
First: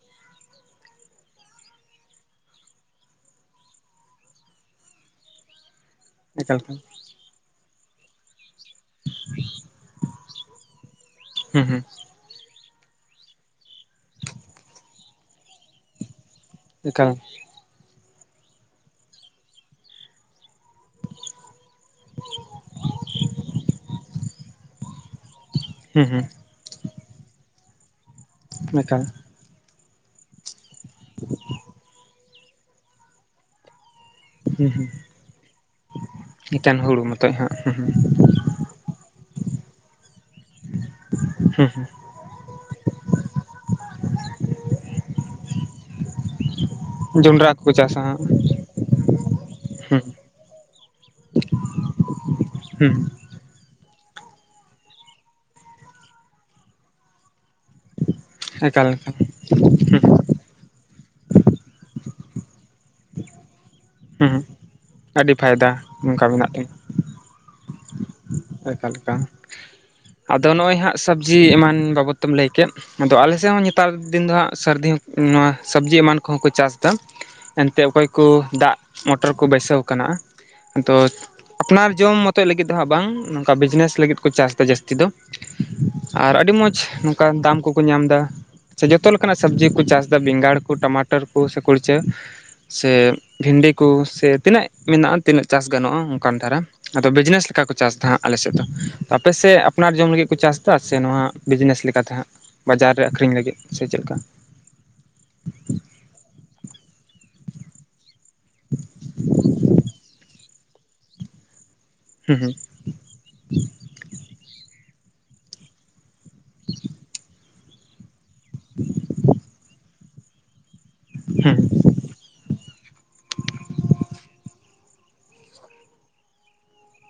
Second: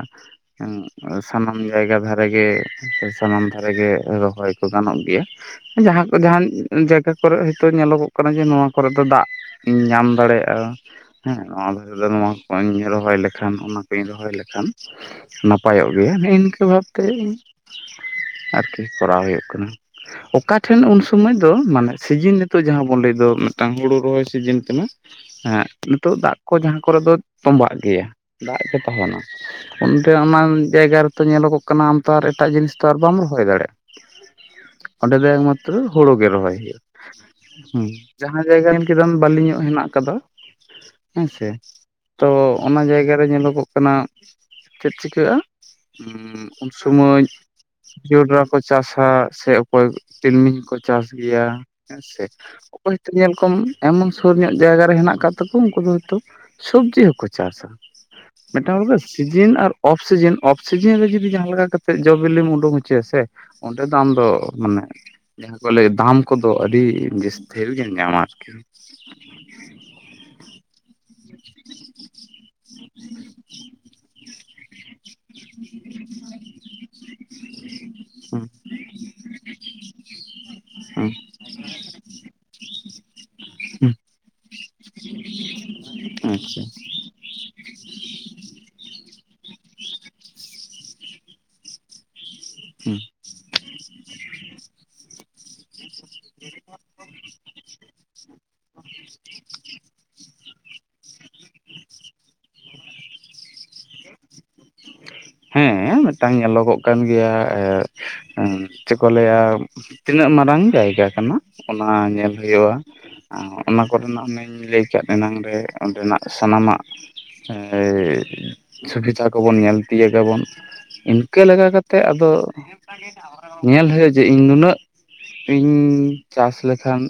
ᱥᱟᱱᱟᱢ ᱡᱟᱭᱜᱟ ᱫᱷᱟᱨᱮ ᱜᱮ ᱥᱟᱱᱟᱢ ᱫᱷᱟᱨᱮ ᱜᱮ ᱨᱚᱦᱚᱭ ᱠᱚ ᱜᱟᱱᱚᱜ ᱜᱮᱭᱟ ᱡᱟᱦᱟᱸ ᱠᱚ ᱡᱟᱦᱟᱱ ᱮᱠᱟᱞ ᱡᱟᱭᱜᱟ ᱠᱚᱨᱮ ᱦᱳᱭᱛᱚ ᱧᱮᱞᱚ ᱜᱚᱜ ᱠᱟᱱᱟ ᱡᱮ ᱱᱚᱣᱟ ᱠᱚᱨᱮ ᱫᱚ ᱫᱟᱜ ᱧᱟᱢ ᱫᱟᱲᱮᱭᱟᱜ-ᱟ ᱦᱮᱸ ᱦᱩᱸ ᱱᱚᱣᱟ ᱦᱩᱸ ᱫᱷᱟᱨᱮ ᱫᱚ ᱱᱚᱣᱟ ᱠᱧ ᱨᱚᱦᱚᱭ ᱞᱮᱠᱷᱟᱱ ᱚᱱᱟ ᱠᱚᱧ ᱨᱚᱦᱚᱭ ᱞᱮᱠᱷᱟᱱ ᱱᱟᱯᱟᱭᱚᱜ ᱜᱮᱭᱟ ᱱᱤ ᱤ ᱵᱷᱟᱵᱛᱮ ᱮᱠᱟᱞ ᱟᱨᱠᱤ ᱠᱚᱨᱟᱣ ᱦᱩᱭᱩᱜ ᱠᱟᱱᱟ ᱚᱠᱟ ᱴᱷᱮᱱ ᱩᱱ ᱥᱩᱢᱚᱭ ᱫᱚ ᱢᱟᱱᱮ ᱥᱤᱡᱤᱱ ᱱᱤᱛᱚᱜ ᱡᱟᱦᱟᱸ ᱵᱚᱱ ᱞᱟᱹᱭ ᱫᱚ ᱢᱤᱫᱴᱟᱝ ᱦᱩᱲᱩ ᱨᱚᱦᱚᱭ ᱥᱤᱡᱤᱱ ᱠᱟᱱᱟ ᱦᱮᱸ ᱦᱩᱸ ᱱᱤᱛᱚᱜ ᱦᱩᱸ ᱫᱟᱜ ᱠᱚ ᱡᱟᱦᱟᱸ ᱠᱚᱨᱮ ᱫᱚ ᱛᱚᱸᱵᱟᱜ ᱜᱮᱭᱟ ᱫᱟᱜ ᱜᱮ ᱮᱠᱟᱞ ᱛᱟᱦᱮᱱᱟ ᱚᱱᱛᱮ ᱚᱱᱟ ᱡᱟᱭᱜᱟ ᱨᱮᱛᱚ ᱧᱮᱞᱚᱜᱚᱜ ᱠᱟᱱᱟ ᱟᱢ ᱛᱚ ᱟᱨ ᱮᱴᱟᱜ ᱡᱤᱱᱤᱥ ᱛᱚ ᱟᱨ ᱵᱟᱢ ᱨᱚᱦᱚᱭ ᱫᱟᱲᱮᱭᱟᱜ ᱦᱩᱸ ᱦᱩᱸ ᱚᱸᱰᱮ ᱫᱚ ᱮᱠᱢᱟᱛᱨᱚ ᱦᱩᱲᱩ ᱜᱮ ᱨᱚᱦᱚᱭ ᱮᱠᱮᱱ ᱦᱩᱭᱩᱜᱼᱟ ᱦᱩᱲᱩ ᱢᱚᱛᱚᱡ ᱦᱟᱸᱜ ᱦᱩᱸ ᱡᱟᱦᱟᱸ ᱡᱟᱭᱜᱟ ᱠᱮᱫᱟᱢ ᱵᱟᱹᱞᱤᱧᱚᱜ ᱦᱮᱱᱟᱜ ᱟᱠᱟᱫᱟ ᱦᱮᱸᱥᱮ ᱦᱩᱸ ᱦᱩᱸ ᱾ ᱛᱚ ᱚᱱᱟ ᱡᱟᱭᱜᱟ ᱨᱮ ᱧᱮᱞᱚᱜᱚᱜ ᱠᱟᱱᱟ ᱪᱮᱫ ᱪᱤᱠᱟᱹᱜᱼᱟ ᱾ ᱩᱱ ᱥᱚᱢᱚᱭ ᱡᱚᱱᱰᱨᱟ ᱠᱚᱠᱚ ᱪᱟᱥᱟ ᱦᱟᱸᱜ ᱡᱚᱸᱰᱨᱟ ᱠᱚ ᱠᱚ ᱪᱟᱥᱟ ᱥᱮ ᱚᱠᱚᱭ ᱦᱩᱸ ᱛᱤᱞᱢᱤᱧ ᱠᱚ ᱪᱟᱥ ᱜᱮᱭᱟ ᱦᱮᱸ ᱥᱮ ᱦᱩᱸ ᱚᱠᱚᱭ ᱦᱳᱛᱚ ᱧᱮᱞ ᱠᱚᱢ ᱮᱢᱚᱱ ᱥᱩᱨ ᱧᱚᱜ ᱡᱟᱭᱜᱟ ᱨᱮ ᱦᱮᱱᱟᱠᱟᱜ ᱟᱠᱟᱫ ᱛᱟᱠᱚ ᱩᱱᱠᱩ ᱫᱚ ᱥᱚᱵᱽᱡᱤ ᱦᱚᱸᱠᱚ ᱪᱟᱥᱟ ᱾ ᱢᱤᱫᱴᱟᱝ ᱦᱚᱲ ᱮᱠᱟᱞ ᱫᱚ ᱮᱠᱟᱞ ᱥᱤᱡᱤᱱ ᱟᱨ ᱚᱯᱷ ᱥᱤᱡᱤᱱ ᱚᱯᱷ ᱥᱤᱡᱤᱱ ᱨᱮ ᱡᱩᱫᱤ ᱡᱟᱦᱟᱸ ᱞᱮᱠᱟ ᱠᱟᱛᱮᱜ ᱡᱚ ᱵᱤᱞᱤᱢ ᱩᱰᱩᱝ ᱦᱚᱪᱚᱭᱟᱥᱮ ᱾ ᱚᱸᱰᱮ ᱫᱟᱢ ᱫᱚ ᱦᱩᱸ ᱦᱩᱸ ᱢᱟᱱᱮ ᱟᱹᱰᱤ ᱡᱟᱦᱟᱸ ᱠᱚ ᱯᱷᱟᱭᱫᱟ ᱞᱟᱹᱭ ᱫᱷᱟᱢ ᱚᱱᱠᱟ ᱠᱚᱫᱚ ᱟᱹᱰᱤ ᱡᱟᱹᱥᱛᱤ ᱾ ᱰᱷᱮᱨ ᱜᱮᱢ ᱧᱟᱢᱟ᱾ ᱟᱨᱠᱤ ᱚᱠᱟᱞᱮᱠᱟ ᱟᱫᱚ ᱱᱚᱜᱼᱚᱭ ᱦᱟᱸᱜ ᱥᱚᱵᱽᱡᱤ ᱮᱢᱟᱱ ᱵᱟᱵᱚᱫ ᱛᱮᱢ ᱞᱟᱹᱭ ᱠᱮᱫ ᱟᱫᱚ ᱟᱞᱮ ᱥᱮᱫ ᱦᱚᱸ ᱱᱮᱛᱟᱨ ᱫᱤᱱ ᱫᱚ ᱦᱟᱸᱜ ᱥᱟᱨᱫᱤ ᱦᱚᱸᱜ ᱱᱚᱣᱟ ᱥᱚᱵᱽᱡᱤ ᱮᱢᱟᱱ ᱠᱚᱦᱚᱸ ᱠᱚ ᱪᱟᱥ ᱮᱱᱛᱮᱜ ᱚᱠᱚᱭ ᱠᱚ ᱦᱩᱸ ᱫᱟᱜ ᱢᱚᱴᱚᱨ ᱠᱚ ᱵᱟᱹᱭᱥᱟᱹᱣ ᱠᱟᱱᱟ ᱾ ᱟᱫᱚ ᱦᱩᱸ ᱟᱯᱱᱟᱨ ᱡᱚᱢ ᱢᱚᱛᱚᱡ ᱞᱟᱹᱜᱤᱫ ᱫᱚ ᱦᱟᱸᱜ ᱵᱟᱝ ᱱᱚᱝᱠᱟ ᱦᱩᱸ ᱵᱤᱡᱽᱱᱮᱥ ᱞᱟᱹᱜᱤᱫ ᱠᱚ ᱪᱟᱥᱫᱟ ᱡᱟᱹᱥᱛᱤ ᱫᱚ ᱾ ᱟᱨ ᱟᱹᱰᱤ ᱟᱪᱪᱷᱟ ᱢᱚᱸᱡᱽ ᱱᱚᱝᱠᱟ ᱫᱟᱢ ᱠᱚᱠᱚ ᱧᱟᱢ ᱮᱫᱟ ᱾ ᱥᱮ ᱡᱚᱛᱚ ᱞᱮᱠᱟᱱᱟᱜ ᱥᱚᱵᱽᱡᱤ ᱠᱚ ᱪᱟᱥ ᱮᱫᱟ ᱵᱮᱸᱜᱟᱲ ᱠᱚ ᱴᱟᱢᱟᱴᱟᱨ ᱠᱚ ᱥᱮ ᱠᱚ ᱤᱪᱟᱹ ᱦᱩᱸ ᱥᱮ ᱵᱷᱤᱱᱰᱤ ᱠᱚ ᱥᱮ ᱛᱤᱱᱟᱹᱜ ᱢᱮᱱᱟᱜᱼᱟ ᱛᱤᱱᱟᱹᱜ ᱪᱟᱥ ᱜᱟᱱᱚᱜᱼᱟ ᱚᱱᱠᱟᱱ ᱫᱷᱟᱨᱟ ᱟᱫᱚ ᱵᱤᱡᱽᱱᱮᱥ ᱞᱮᱠᱟ ᱠᱚ ᱪᱟᱥᱫᱟ ᱦᱟᱸᱜ ᱾ ᱪᱚᱞᱚ ᱟᱯᱮᱥᱮᱫ ᱟᱯᱱᱟᱨ ᱡᱚᱢ ᱞᱟᱹᱜᱤᱫ ᱠᱚ ᱪᱟᱥᱫᱟ ᱥᱮ ᱱᱚᱣᱟ ᱵᱤᱡᱽᱱᱮᱥ ᱞᱮᱠᱟᱛᱮ ᱦᱟᱸᱜ ᱾ ᱵᱟᱡᱟᱨ ᱨᱮ ᱟᱠᱷᱨᱤᱧ ᱞᱟᱹᱜᱤᱫ ᱥᱮ ᱪᱮᱫ ᱞᱮᱠᱟ ᱦᱮᱸ ᱢᱤᱫᱴᱟᱝ ᱧᱮᱞᱚᱜᱚᱜ ᱠᱟᱱ ᱜᱮᱭᱟ᱾ ᱮᱸ ᱪᱮᱫ ᱠᱚ ᱞᱟᱹᱭᱟ ᱛᱤᱱᱟᱹᱜ ᱢᱟᱨᱟᱝ ᱡᱟᱭᱜᱟ ᱠᱟᱱᱟ ᱚᱱᱟ ᱧᱮᱞ ᱦᱩᱸ ᱦᱩᱭᱩᱜᱼᱟ ᱾ ᱮᱸ ᱚᱱᱟ ᱠᱚᱨᱮᱱᱟᱜ ᱢᱟᱹᱧ ᱞᱟᱹᱭ ᱠᱟᱫ ᱮᱱᱟᱝ ᱨᱮ ᱚᱸᱰᱮᱱᱟᱜ ᱥᱟᱱᱟᱢᱟᱜ ᱾ [UNINTELLIGIBLE] ᱥᱩᱵᱤᱫᱟ ᱠᱚᱵᱚᱱ ᱧᱮᱞ ᱛᱤᱭᱠᱟᱵᱚᱱ ᱤᱱᱠᱟᱹ ᱦᱩᱸ ᱞᱮᱠᱟ ᱠᱟᱛ ᱛᱮ ᱟᱫᱚ ᱧᱮᱞ ᱦᱩᱭᱩᱜᱼᱟ ᱡᱮ ᱤᱧ ᱱᱩᱱᱟᱹᱜ ᱨᱤᱧ ᱪᱟᱥ ᱞᱮᱠᱷᱟᱱ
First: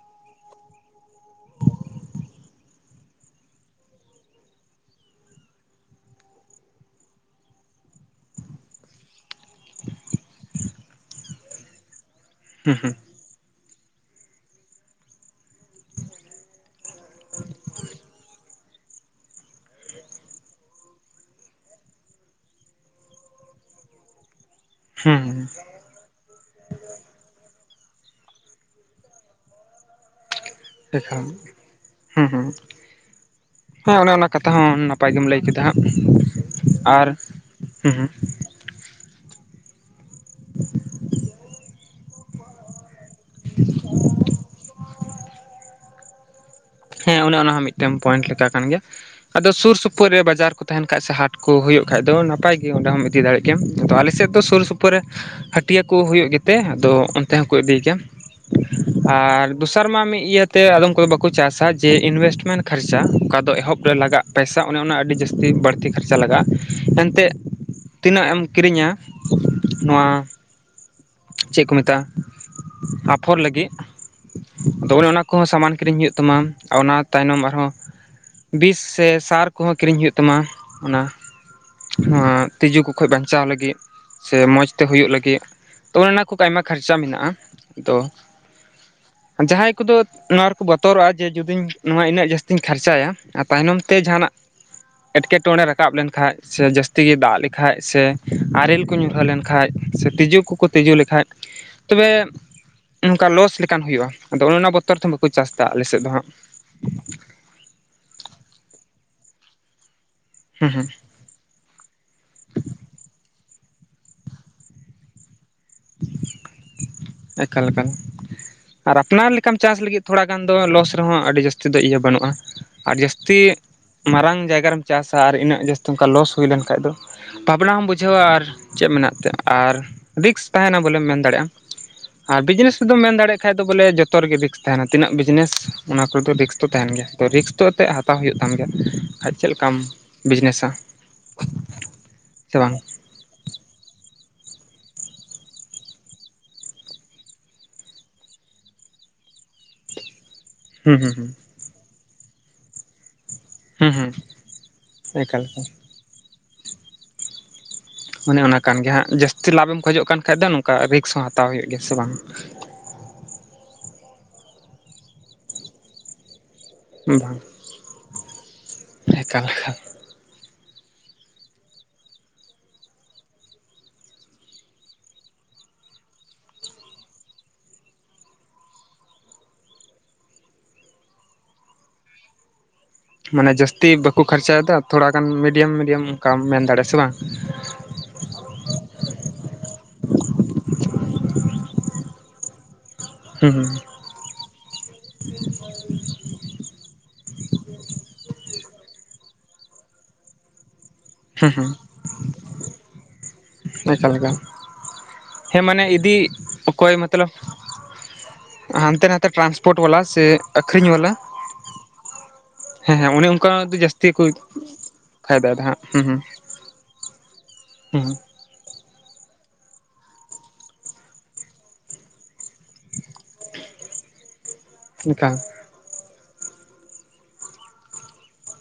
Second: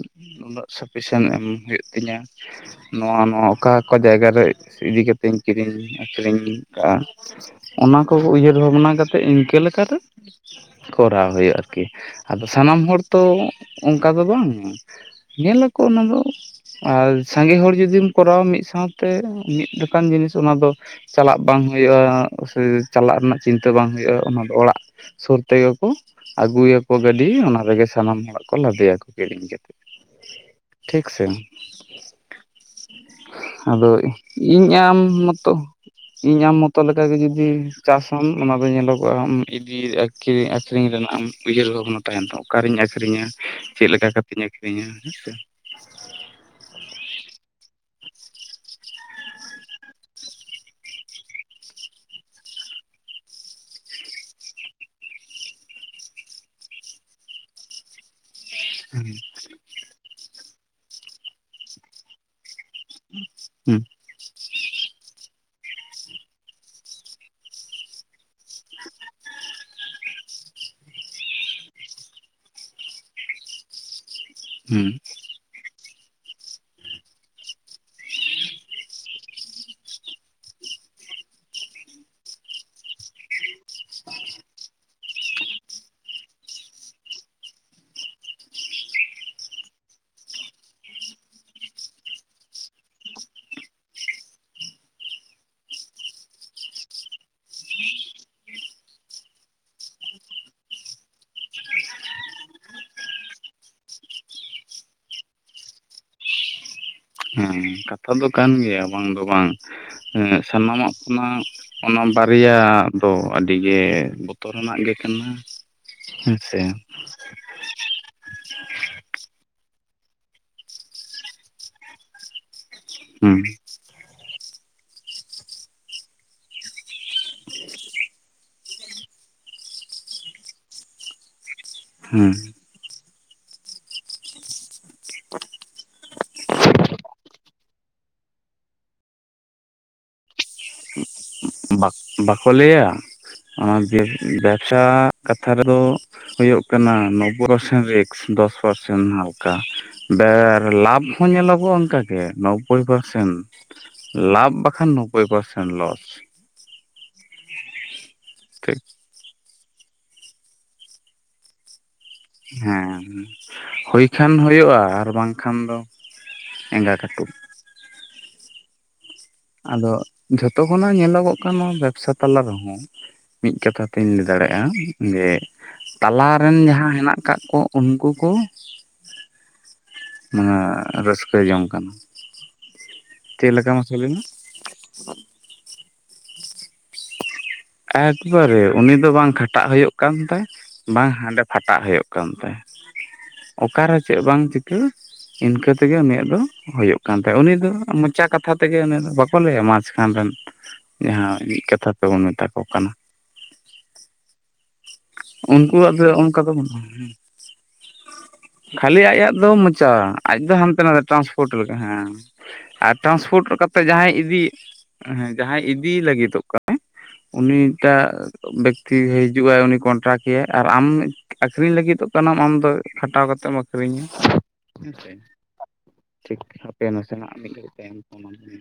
ᱩᱱᱟᱹᱜ ᱥᱟᱯᱷᱤᱥᱮᱱ ᱮᱢ ᱦᱩᱭᱩᱜ ᱛᱤᱧᱟᱹ ᱾ ᱱᱚᱣᱟ ᱱᱚᱣᱟ ᱚᱠᱟ ᱠᱚ ᱡᱟᱭᱜᱟ ᱨᱮ ᱤᱫᱤ ᱠᱟᱛᱮ ᱤᱧ ᱠᱤᱨᱤᱧ ᱟᱠᱷᱨᱤᱧ ᱠᱟᱜᱼᱟ ᱾ ᱚᱱᱟ ᱠᱚ ᱩᱭᱦᱟᱹᱨ ᱵᱷᱟᱵᱽᱱᱟ ᱠᱟᱛᱮᱜ ᱤᱱᱠᱟᱹ ᱞᱮᱠᱟᱛᱮ ᱾ ᱠᱚᱨᱟᱣ ᱦᱩᱭᱩᱜᱼᱟ ᱟᱨᱠᱤ ᱟᱫᱚ ᱦᱩᱸ ᱦᱩᱸ ᱥᱟᱱᱟᱢ ᱦᱚᱲ ᱛᱚ ᱚᱱᱠᱟ ᱫᱚ ᱵᱟᱝᱼ ᱧᱮᱞᱟᱠᱚ ᱚᱱᱟ ᱫᱚ ᱟᱨ ᱥᱟᱸᱜᱮ ᱦᱚᱲ ᱡᱩᱚᱫᱤᱢ ᱠᱚᱨᱟᱣᱟ ᱢᱤᱫ ᱥᱟᱶᱛᱮ ᱢᱤᱫ ᱞᱮᱠᱟᱱ ᱡᱤᱱᱤᱥ ᱚᱱᱟ ᱫᱚ ᱪᱟᱞᱟᱜ ᱵᱟᱝ ᱦᱩᱭᱩᱜᱼᱟ ᱥᱮ ᱪᱟᱞᱟᱜ ᱨᱮᱱᱟᱜ ᱪᱤᱱᱛᱟᱹ ᱵᱟᱝ ᱦᱩᱭᱩᱜᱼᱟ ᱚᱱᱟ ᱫᱚ ᱚᱲᱟᱜ ᱦᱩᱸ ᱥᱩᱨ ᱦᱩᱸ ᱦᱩᱸ ᱛᱮᱜᱮ ᱠᱚ ᱟᱹᱜᱩᱭᱟᱠᱚ ᱜᱟᱹᱰᱤ ᱾ ᱰᱤ ᱚᱱᱟ ᱨᱮᱜᱮ ᱥᱟᱱᱟᱢ ᱦᱚᱲᱟᱜ ᱠᱚ ᱞᱟᱫᱮᱭᱟᱠᱚ ᱠᱤᱨᱤᱧ ᱠᱟᱛᱮ ᱾ ᱮᱠᱷᱟᱱ ᱦᱩᱸ ᱦᱩᱸ᱾ ᱟᱫᱚ ᱦᱮᱸ ᱚᱱᱮ ᱚᱱᱟ ᱠᱟᱛᱷᱟ ᱤᱧ ᱦᱚᱸ ᱟᱢ ᱱᱟᱯᱟᱭ ᱜᱮᱢ ᱞᱟᱹᱭ ᱢᱚᱛᱚ ᱠᱮᱫᱟ ᱦᱟᱸᱜ ᱤᱧ ᱟᱢ ᱢᱚᱛᱚ ᱞᱮᱠᱟ ᱟᱨ ᱜᱮ ᱡᱩᱫᱤ ᱦᱩᱸ ᱪᱟᱥ ᱦᱩᱸ ᱟᱢ ᱾ ᱚᱱᱟ ᱫᱚ ᱧᱮᱞᱚᱜᱚᱜᱼᱟ ᱟᱢ ᱤᱰᱤᱨ ᱟᱹᱠᱷᱨᱤᱧ ᱨᱮᱱᱟᱜ ᱮᱢ ᱩᱭᱦᱟᱹᱨ ᱵᱷᱟᱵᱽᱱᱟ ᱛᱟᱦᱮᱱ ᱛᱟᱢᱟ᱾ ᱚᱠᱟᱨᱮᱧ ᱟᱹᱠᱷᱨᱤᱧᱟ ᱪᱮᱫ ᱞᱮᱠᱟ ᱠᱟᱛᱮᱧ ᱟᱹᱠᱷᱨᱤᱧᱟ ᱦᱮᱸ ᱥᱮ ᱦᱮᱸ ᱚᱱᱮ ᱚᱱᱟᱦᱚᱸ ᱢᱤᱫᱴᱮᱱ ᱯᱚᱭᱮᱱᱴ ᱞᱮᱠᱟ ᱠᱟᱱ ᱜᱮᱭᱟ ᱾ ᱟᱫᱚ ᱥᱩᱨ ᱥᱩᱯᱩᱨ ᱨᱮ ᱵᱟᱡᱟᱨ ᱠᱚ ᱛᱟᱦᱮᱱ ᱠᱷᱟᱡ ᱥᱮ ᱦᱟᱴ ᱠᱚᱦᱩᱭᱩ ᱠᱷᱟᱡ ᱫᱚ ᱱᱟᱯᱟᱭ ᱜᱮ ᱚᱸᱰᱮᱢ ᱦᱚᱢ ᱤᱫᱤ ᱫᱟᱲᱮᱭᱟᱜ ᱜᱮᱭᱟᱢ ᱟᱫᱚ ᱟᱞᱮ ᱥᱮᱫ ᱦᱚᱸ ᱛᱚ ᱥᱩᱨ ᱥᱩᱯᱩᱨ ᱨᱮ ᱦᱟᱹᱴᱭᱟᱹ ᱠᱚ ᱦᱩᱭᱩᱜ ᱜᱮᱛᱮ ᱟᱫᱚ ᱚᱱᱛᱮ ᱦᱚᱸᱠᱚ ᱤᱫᱤᱭ ᱜᱮᱭᱟ᱾ ᱟᱨ ᱫᱚᱥᱟᱨ ᱢᱟ ᱢᱤᱫ ᱤᱭᱟᱹᱛᱮ ᱟᱫᱚ ᱩᱱᱠᱩ ᱫᱚ ᱵᱟᱠᱚ ᱪᱟᱥᱟ ᱡᱮ ᱤᱱᱵᱷᱮᱥᱴᱢᱮᱱᱴ ᱠᱷᱚᱨᱪᱟ ᱚᱠᱟ ᱫᱚ ᱮᱦᱚᱵ ᱦᱮᱸ ᱨᱮ ᱞᱟᱜᱟᱜᱼᱟ ᱯᱚᱭᱥᱟ ᱚᱱᱮ ᱚᱱᱟ ᱟᱹᱰᱤ ᱡᱟᱹᱥᱛᱤ ᱵᱟᱹᱲᱛᱤ ᱠᱷᱚᱨᱪᱟ ᱞᱟᱜᱟᱜᱼᱟ ᱮᱱᱛᱮᱫ ᱛᱤᱱᱟᱹᱜ ᱮᱢ ᱠᱤᱨᱤᱧᱟ ᱱᱚᱣᱟ ᱪᱮᱫ ᱠᱚ ᱢᱮᱛᱟᱜᱼᱟ ᱟᱯᱷᱚᱨ ᱞᱟᱹᱜᱤᱫ ᱟᱫᱚ ᱚᱱᱮ ᱦᱮᱸ ᱚᱱᱟ ᱠᱚᱦᱚᱸ ᱥᱟᱢᱟᱱ ᱠᱤᱨᱤᱧ ᱦᱩᱭᱩᱜ ᱛᱟᱢᱟ ᱟᱨ ᱚᱱᱟ ᱛᱟᱭᱱᱚᱢ ᱟᱨᱦᱚᱸ ᱵᱤᱥ ᱥᱮ ᱥᱟᱨ ᱠᱚᱦᱚᱸ ᱠᱤᱨᱤᱧ ᱦᱩᱭᱩᱜ ᱛᱟᱢᱟ ᱚᱱᱟ᱾ ᱦᱚᱸ ᱛᱤᱡᱩ ᱠᱚ ᱠᱷᱚᱡ ᱵᱟᱧᱪᱟᱣ ᱞᱟᱹᱜᱤᱫ ᱥᱮ ᱢᱚᱸᱡᱽ ᱛᱮ ᱦᱩᱭᱩᱜ ᱞᱟᱹᱜᱤᱫ ᱛᱚ ᱚᱱᱮ ᱚᱱᱟ ᱠᱚ ᱟᱭᱢᱟ ᱠᱷᱚᱨᱪᱟ ᱢᱮᱱᱟᱜᱼᱟ ᱛᱚ ᱡᱟᱦᱟᱸᱭ ᱠᱚᱫᱚ ᱱᱚᱣᱟ ᱨᱮᱠᱚ ᱵᱚᱛ ᱛᱚᱨᱚᱜᱼᱟ ᱡᱮ ᱡᱩᱫᱤᱧ ᱱᱚᱣᱟ ᱤᱱᱟᱹᱜ ᱡᱟᱹᱥᱛᱤᱧ ᱠᱷᱟᱨᱪᱟᱭᱟ, ᱟᱨ ᱛᱟᱭᱱᱚᱢ ᱛᱮ ᱡᱟᱦᱟᱸᱱᱟᱜ ᱮᱴᱠᱮᱴᱚᱬᱮ ᱨᱟᱠᱟᱵ ᱞᱮᱱᱠᱷᱟᱡ, ᱥᱮ ᱡᱟᱹᱥᱛᱤ ᱜᱮ ᱫᱟᱜ ᱞᱮᱠᱷᱟᱡ, ᱥᱮ ᱟᱨᱮᱞ ᱠᱚ ᱧᱩᱨᱦᱟᱹ ᱞᱮᱱᱠᱷᱟᱡ, ᱥᱮ ᱛᱤᱡᱩ ᱠᱚᱠᱚ ᱛᱤᱡᱩ ᱞᱮᱠᱷᱟᱡ᱾ ᱛᱚᱵᱮ ᱚᱱᱠᱟ ᱞᱚᱥ ᱞᱮᱠᱟᱱ ᱦᱩᱭᱩᱜᱼᱟ, ᱟᱫᱚ ᱚᱱᱮ ᱚᱱᱟ ᱵᱚᱛᱚᱨ ᱛᱮ ᱵᱟᱠᱚ ᱪᱟᱥ ᱮᱫᱟ ᱟᱞᱮ ᱥᱮᱫ ᱫᱚ ᱦᱟᱸᱜ᱾ ᱦᱮᱸ ᱠᱟᱛᱷᱟ ᱫᱚ ᱠᱟᱱ ᱜᱮᱭᱟ ᱵᱟᱝ ᱫᱚ ᱵᱟᱝ, ᱮᱸᱻ ᱦᱩᱸ ᱦᱩᱸ ᱥᱟᱱᱟᱢᱟᱜ ᱚᱱᱟ, ᱚᱱᱟ ᱵᱟᱨᱭᱟ ᱫᱚ ᱟᱹᱰᱤ ᱜᱮ ᱵᱚᱛᱚᱨᱟᱱᱟᱜ ᱜᱮ ᱠᱟᱱᱟ, ᱦᱮᱸ ᱥᱮ᱾ ᱮᱠᱟᱞ ᱮᱠᱟᱞ, ᱟᱨ ᱟᱯᱱᱟᱨ ᱞᱮᱠᱟᱢ ᱪᱟᱥ ᱞᱟᱹᱜᱤᱫ ᱛᱷᱚᱲᱟ ᱜᱟᱱ ᱫᱚ ᱞᱚᱥ ᱨᱮᱦᱚᱸ ᱟᱹᱰᱤ ᱡᱟᱹᱥᱛᱤ ᱫᱚ ᱤᱭᱟᱹ ᱵᱟᱹᱱᱩᱜᱼᱟ᱾ ᱟᱨ ᱦᱩᱸ ᱡᱟᱹᱥᱛᱤ, ᱢᱟᱨᱟᱝ ᱡᱟᱭᱜᱟ ᱨᱮᱢ ᱪᱟᱥᱟ ᱟᱨ ᱤᱱᱟᱹᱜ ᱡᱟᱹᱥᱛᱤ ᱚᱱᱠᱟ ᱞᱚᱥ ᱦᱩᱭ ᱞᱮᱱᱠᱷᱟᱡ ᱫᱚ, ᱵᱷᱟᱵᱽᱱᱟ ᱦᱚᱸᱢ ᱵᱩᱡᱷᱟᱹᱣᱟ ᱟᱨ ᱪᱮᱫ ᱢᱮᱱᱟᱜ ᱛᱮ ᱟᱨ ᱨᱤᱠᱥ ᱛᱟᱦᱮᱸᱱᱟ ᱵᱚᱞᱮᱢ ᱢᱮᱱ ᱫᱟᱲᱮᱭᱟᱜᱼᱟ᱾ ᱦᱩᱸ ᱟᱨ ᱵᱤᱡᱽᱱᱮᱥ ᱫᱚᱢ ᱢᱮᱱ ᱫᱟᱲᱮᱜ ᱠᱷᱟᱡ ᱫᱚ ᱵᱚᱞᱮ ᱡᱚᱛᱚ ᱨᱮᱜᱮ ᱨᱤᱠᱥ ᱛᱟᱦᱮᱸᱱᱟ ᱛᱤᱱᱟᱹᱜ ᱵᱤᱡᱽᱱᱮᱥ ᱚᱱᱟ ᱠᱚᱨᱮ ᱫᱚ ᱨᱤᱠᱥ ᱫᱚ ᱛᱟᱦᱮᱸᱱ ᱜᱮᱭᱟ ᱛᱚ ᱨᱤᱠᱥ ᱛᱚ ᱛᱮ ᱦᱟ ᱛᱟᱣ ᱦᱩᱭᱩᱜ ᱛᱟᱢ ᱜᱮᱭᱟ, ᱵᱟᱠᱷᱟᱡ ᱪᱮᱫ ᱞᱮᱠᱟᱢ ᱵᱤᱡᱽᱱᱮᱥᱟ᱾ ᱵᱟ ᱵᱟᱠᱚ ᱥᱮ ᱵᱟᱝ ᱞᱟᱹᱭᱟ, ᱚᱱᱟ ᱵᱮᱵ ᱵᱮᱵᱽᱥᱟ ᱠᱟᱛᱷᱟ ᱨᱮᱫᱚ ᱦᱩᱭᱩᱜ ᱠᱟᱱᱟ ᱱᱳᱵᱵᱳᱭ ᱯᱟᱨᱥᱮᱱᱴ ᱨᱤᱠᱥ, ᱫᱚᱥ ᱯᱟᱨᱥᱮᱱ ᱦᱟᱞᱠᱟ ᱾ ᱵᱮ ᱦᱩᱸ ᱞᱟᱵᱷ ᱦᱩᱸ ᱦᱚᱸ ᱧᱮᱞᱚᱜᱚᱜᱼᱟ ᱚᱱᱠᱟ ᱜᱮ ᱱᱚᱵᱽᱵᱳᱭ ᱯᱟᱨᱥᱮᱱ ᱦᱩᱸ ᱦᱩᱸ ᱞᱟᱵᱽ ᱵᱟᱠᱷᱟᱱ ᱦᱩᱸ ᱱᱚᱵᱽᱵᱳᱭ ᱮᱠᱟᱞ ᱮᱠᱟᱞ ᱯᱟᱨᱥᱮᱱᱴ ᱞᱚᱥ᱾ ᱢᱟᱱᱮ ᱚᱱᱟ ᱠᱟᱱ ᱴᱷᱤᱠ ᱜᱮᱭᱟ ᱦᱟᱸᱜ ᱡᱟᱹᱥᱛᱤ ᱞᱟᱵᱷᱮᱢ ᱠᱷᱚᱡᱚᱜ ᱠᱟᱱ ᱠᱷᱟᱡ ᱫᱚ ᱱᱚᱝᱠᱟ ᱨᱤᱠᱥ ᱦᱚᱸ ᱦᱟᱛᱟᱣ ᱦᱩᱭᱩᱜ ᱜᱮᱭᱟ, ᱥᱮ ᱵᱟᱝ? ᱦᱮᱸ, ᱦᱳᱭ ᱠᱷᱟᱱ ᱦᱳᱭᱳᱜᱼᱟ ᱟᱨ ᱵᱟᱝᱠᱷᱟᱱ ᱫᱚ ᱮᱸᱜᱟ ᱠᱟᱹᱴᱩᱵ᱾ ᱵᱟᱝ ᱮᱠᱟᱞ ᱮᱠᱟᱞ ᱟᱫᱚ ᱡᱷᱚᱛᱚ ᱠᱷᱚᱱᱟᱜ ᱧᱮᱞᱚᱜᱚᱜ ᱠᱟᱱ ᱱᱚᱣᱟ ᱵᱮᱵᱽᱥᱟ ᱛᱟᱞᱟ ᱨᱮᱦᱚᱸ ᱢᱤᱫ ᱠᱟᱛᱷᱟ ᱛᱤᱧ ᱞᱟᱹᱭ ᱫᱟᱲᱮᱭᱟᱜᱼᱟ, ᱡᱮ ᱛᱟᱞᱟ ᱨᱮᱱ ᱡᱟᱦᱟᱸᱭ ᱦᱮᱱᱟᱜ ᱠᱟᱫ ᱠᱚ ᱩᱱᱠᱩ ᱠᱚ ᱛᱤᱱᱟᱹᱜ ᱨᱟᱹᱥᱠᱟᱹ ᱡᱚᱝ ᱠᱟᱱᱟ᱾ ᱢᱟᱱᱮ ᱪᱮᱫ ᱞᱮᱠᱟ ᱡᱟᱹᱥᱛᱤ ᱢᱟᱥᱮ ᱞᱟᱹᱭ ᱵᱟᱠᱚ ᱢᱮ ᱠᱷᱟᱨᱪᱟᱭᱮᱫᱟ ᱛᱷᱚᱲᱟ ᱜᱟᱱ ᱢᱤᱰᱤᱭᱟᱢ ᱢᱤᱰᱤᱭᱟᱢ ᱚᱱᱠᱟᱢ ᱢᱮᱱ ᱫᱟᱲᱮᱭᱟᱜᱼᱟ, ᱥᱮ ᱵᱟᱝ? ᱮᱠᱵᱟᱨᱮ ᱩᱱᱤ ᱫᱚ ᱵᱟᱝ ᱠᱷᱟᱴᱟᱜ ᱦᱳᱭᱳᱜ ᱠᱟᱱ ᱛᱟᱭ, ᱵᱟᱝ ᱦᱟᱸᱰᱮ ᱯᱷᱟᱴᱟᱜ ᱦᱳᱭᱳᱜ ᱠᱟᱱ ᱛᱟᱭ, ᱦᱩᱸ ᱦᱩᱸ ᱚᱠᱟᱨᱮ ᱪᱮᱫ ᱵᱟᱝ ᱪᱤᱠᱟᱹ ᱤᱱᱠᱟᱹ ᱛᱮᱜᱮ ᱩᱱᱤᱭᱟᱜ ᱫᱚ ᱦᱩᱭᱩᱜ ᱠᱟᱱ ᱛᱟᱭᱟ᱾ ᱩᱱᱤ ᱫᱚ ᱢᱚᱪᱟ ᱠᱟᱛᱷᱟ ᱛᱮᱜᱮ ᱩᱱᱤ ᱫᱚ ᱵᱟᱠᱚ ᱞᱟᱹᱭᱟ ᱢᱟᱪᱷᱠᱷᱟᱱ ᱨᱮᱱ ᱡᱟᱦᱟᱸ ᱢᱤᱫ ᱦᱩᱸ ᱠᱟᱛᱷᱟ ᱛᱮ ᱵᱚᱱ ᱢᱮᱛᱟ ᱠᱚ ᱠᱟᱱᱟ ᱮᱠᱟᱞ ᱮᱠᱟᱞ ᱾ ᱩᱱᱠᱩᱣᱟᱜ ᱫᱚ ᱚᱝᱠᱟ ᱫᱚ ᱢᱚᱛᱞᱚᱵ [INAUDIBLE] ᱠᱷᱟᱹᱞᱤ ᱦᱟᱱᱛᱮ ᱱᱟᱛᱮ ᱟᱭᱟᱜ ᱫᱚ ᱴᱨᱟᱱᱥᱯᱳᱨᱴ ᱢᱚᱪᱟ, ᱵᱟᱞᱟ ᱥᱮ ᱟᱡ ᱫᱚ ᱦᱟᱱᱛᱮ ᱟᱹᱠᱷᱨᱤᱧ ᱱᱟᱛᱮ ᱵᱟᱞᱟ ᱴᱨᱟᱱᱥᱯᱳᱨᱴ ᱨᱮᱜᱮ, ᱦᱮᱸ᱾ ᱟᱨ ᱦᱮᱸ ᱦᱮᱸ ᱚᱱᱮ ᱴᱨᱟᱱᱥᱯᱳᱨᱴ ᱚᱱᱠᱟ ᱫᱚ ᱠᱟᱛᱮ ᱡᱟᱹᱥᱛᱤ ᱡᱟᱦᱟᱸᱭ ᱠᱚ ᱤᱫᱤ, ᱦᱮᱸ ᱡᱟᱦᱟᱸᱭ ᱯᱷᱟᱭᱫᱟᱭᱮᱫᱟ ᱦᱟᱸᱜ ᱤᱫᱤ ᱦᱩᱸ ᱞᱟᱹᱜᱤᱫᱚᱜ ᱠᱟ ᱦᱩᱸ ᱩᱱᱤᱴᱟᱜ ᱵᱮᱠᱛᱤᱭ ᱦᱤᱡᱩᱜ ᱟᱭ ᱩᱱᱤ ᱠᱚᱱᱴᱨᱟᱠᱴ ᱮᱭᱟᱭ, ᱟᱨ ᱟᱢ ᱟᱠᱷᱨᱤᱧ ᱞᱟᱹᱜᱤᱫᱚᱜ ᱠᱟᱱᱟᱢ ᱟᱢ ᱫᱚ ᱠᱷᱟᱴᱟᱣ ᱠᱟᱛᱮᱢ ᱟᱹᱠᱷᱨᱤᱧᱟ, ᱦᱮᱸ ᱥᱮ᱾ ᱦᱩᱸ ᱮᱠᱟᱞ ᱴᱷᱤᱠ, ᱦᱟᱯᱮ ᱱᱟᱥᱮᱱᱟᱜ ᱢᱤᱫ ᱜᱷᱟᱲᱤᱡ ᱛᱟᱭᱚᱢ ᱯᱳᱱ ᱟᱢ [INAUDIBLE]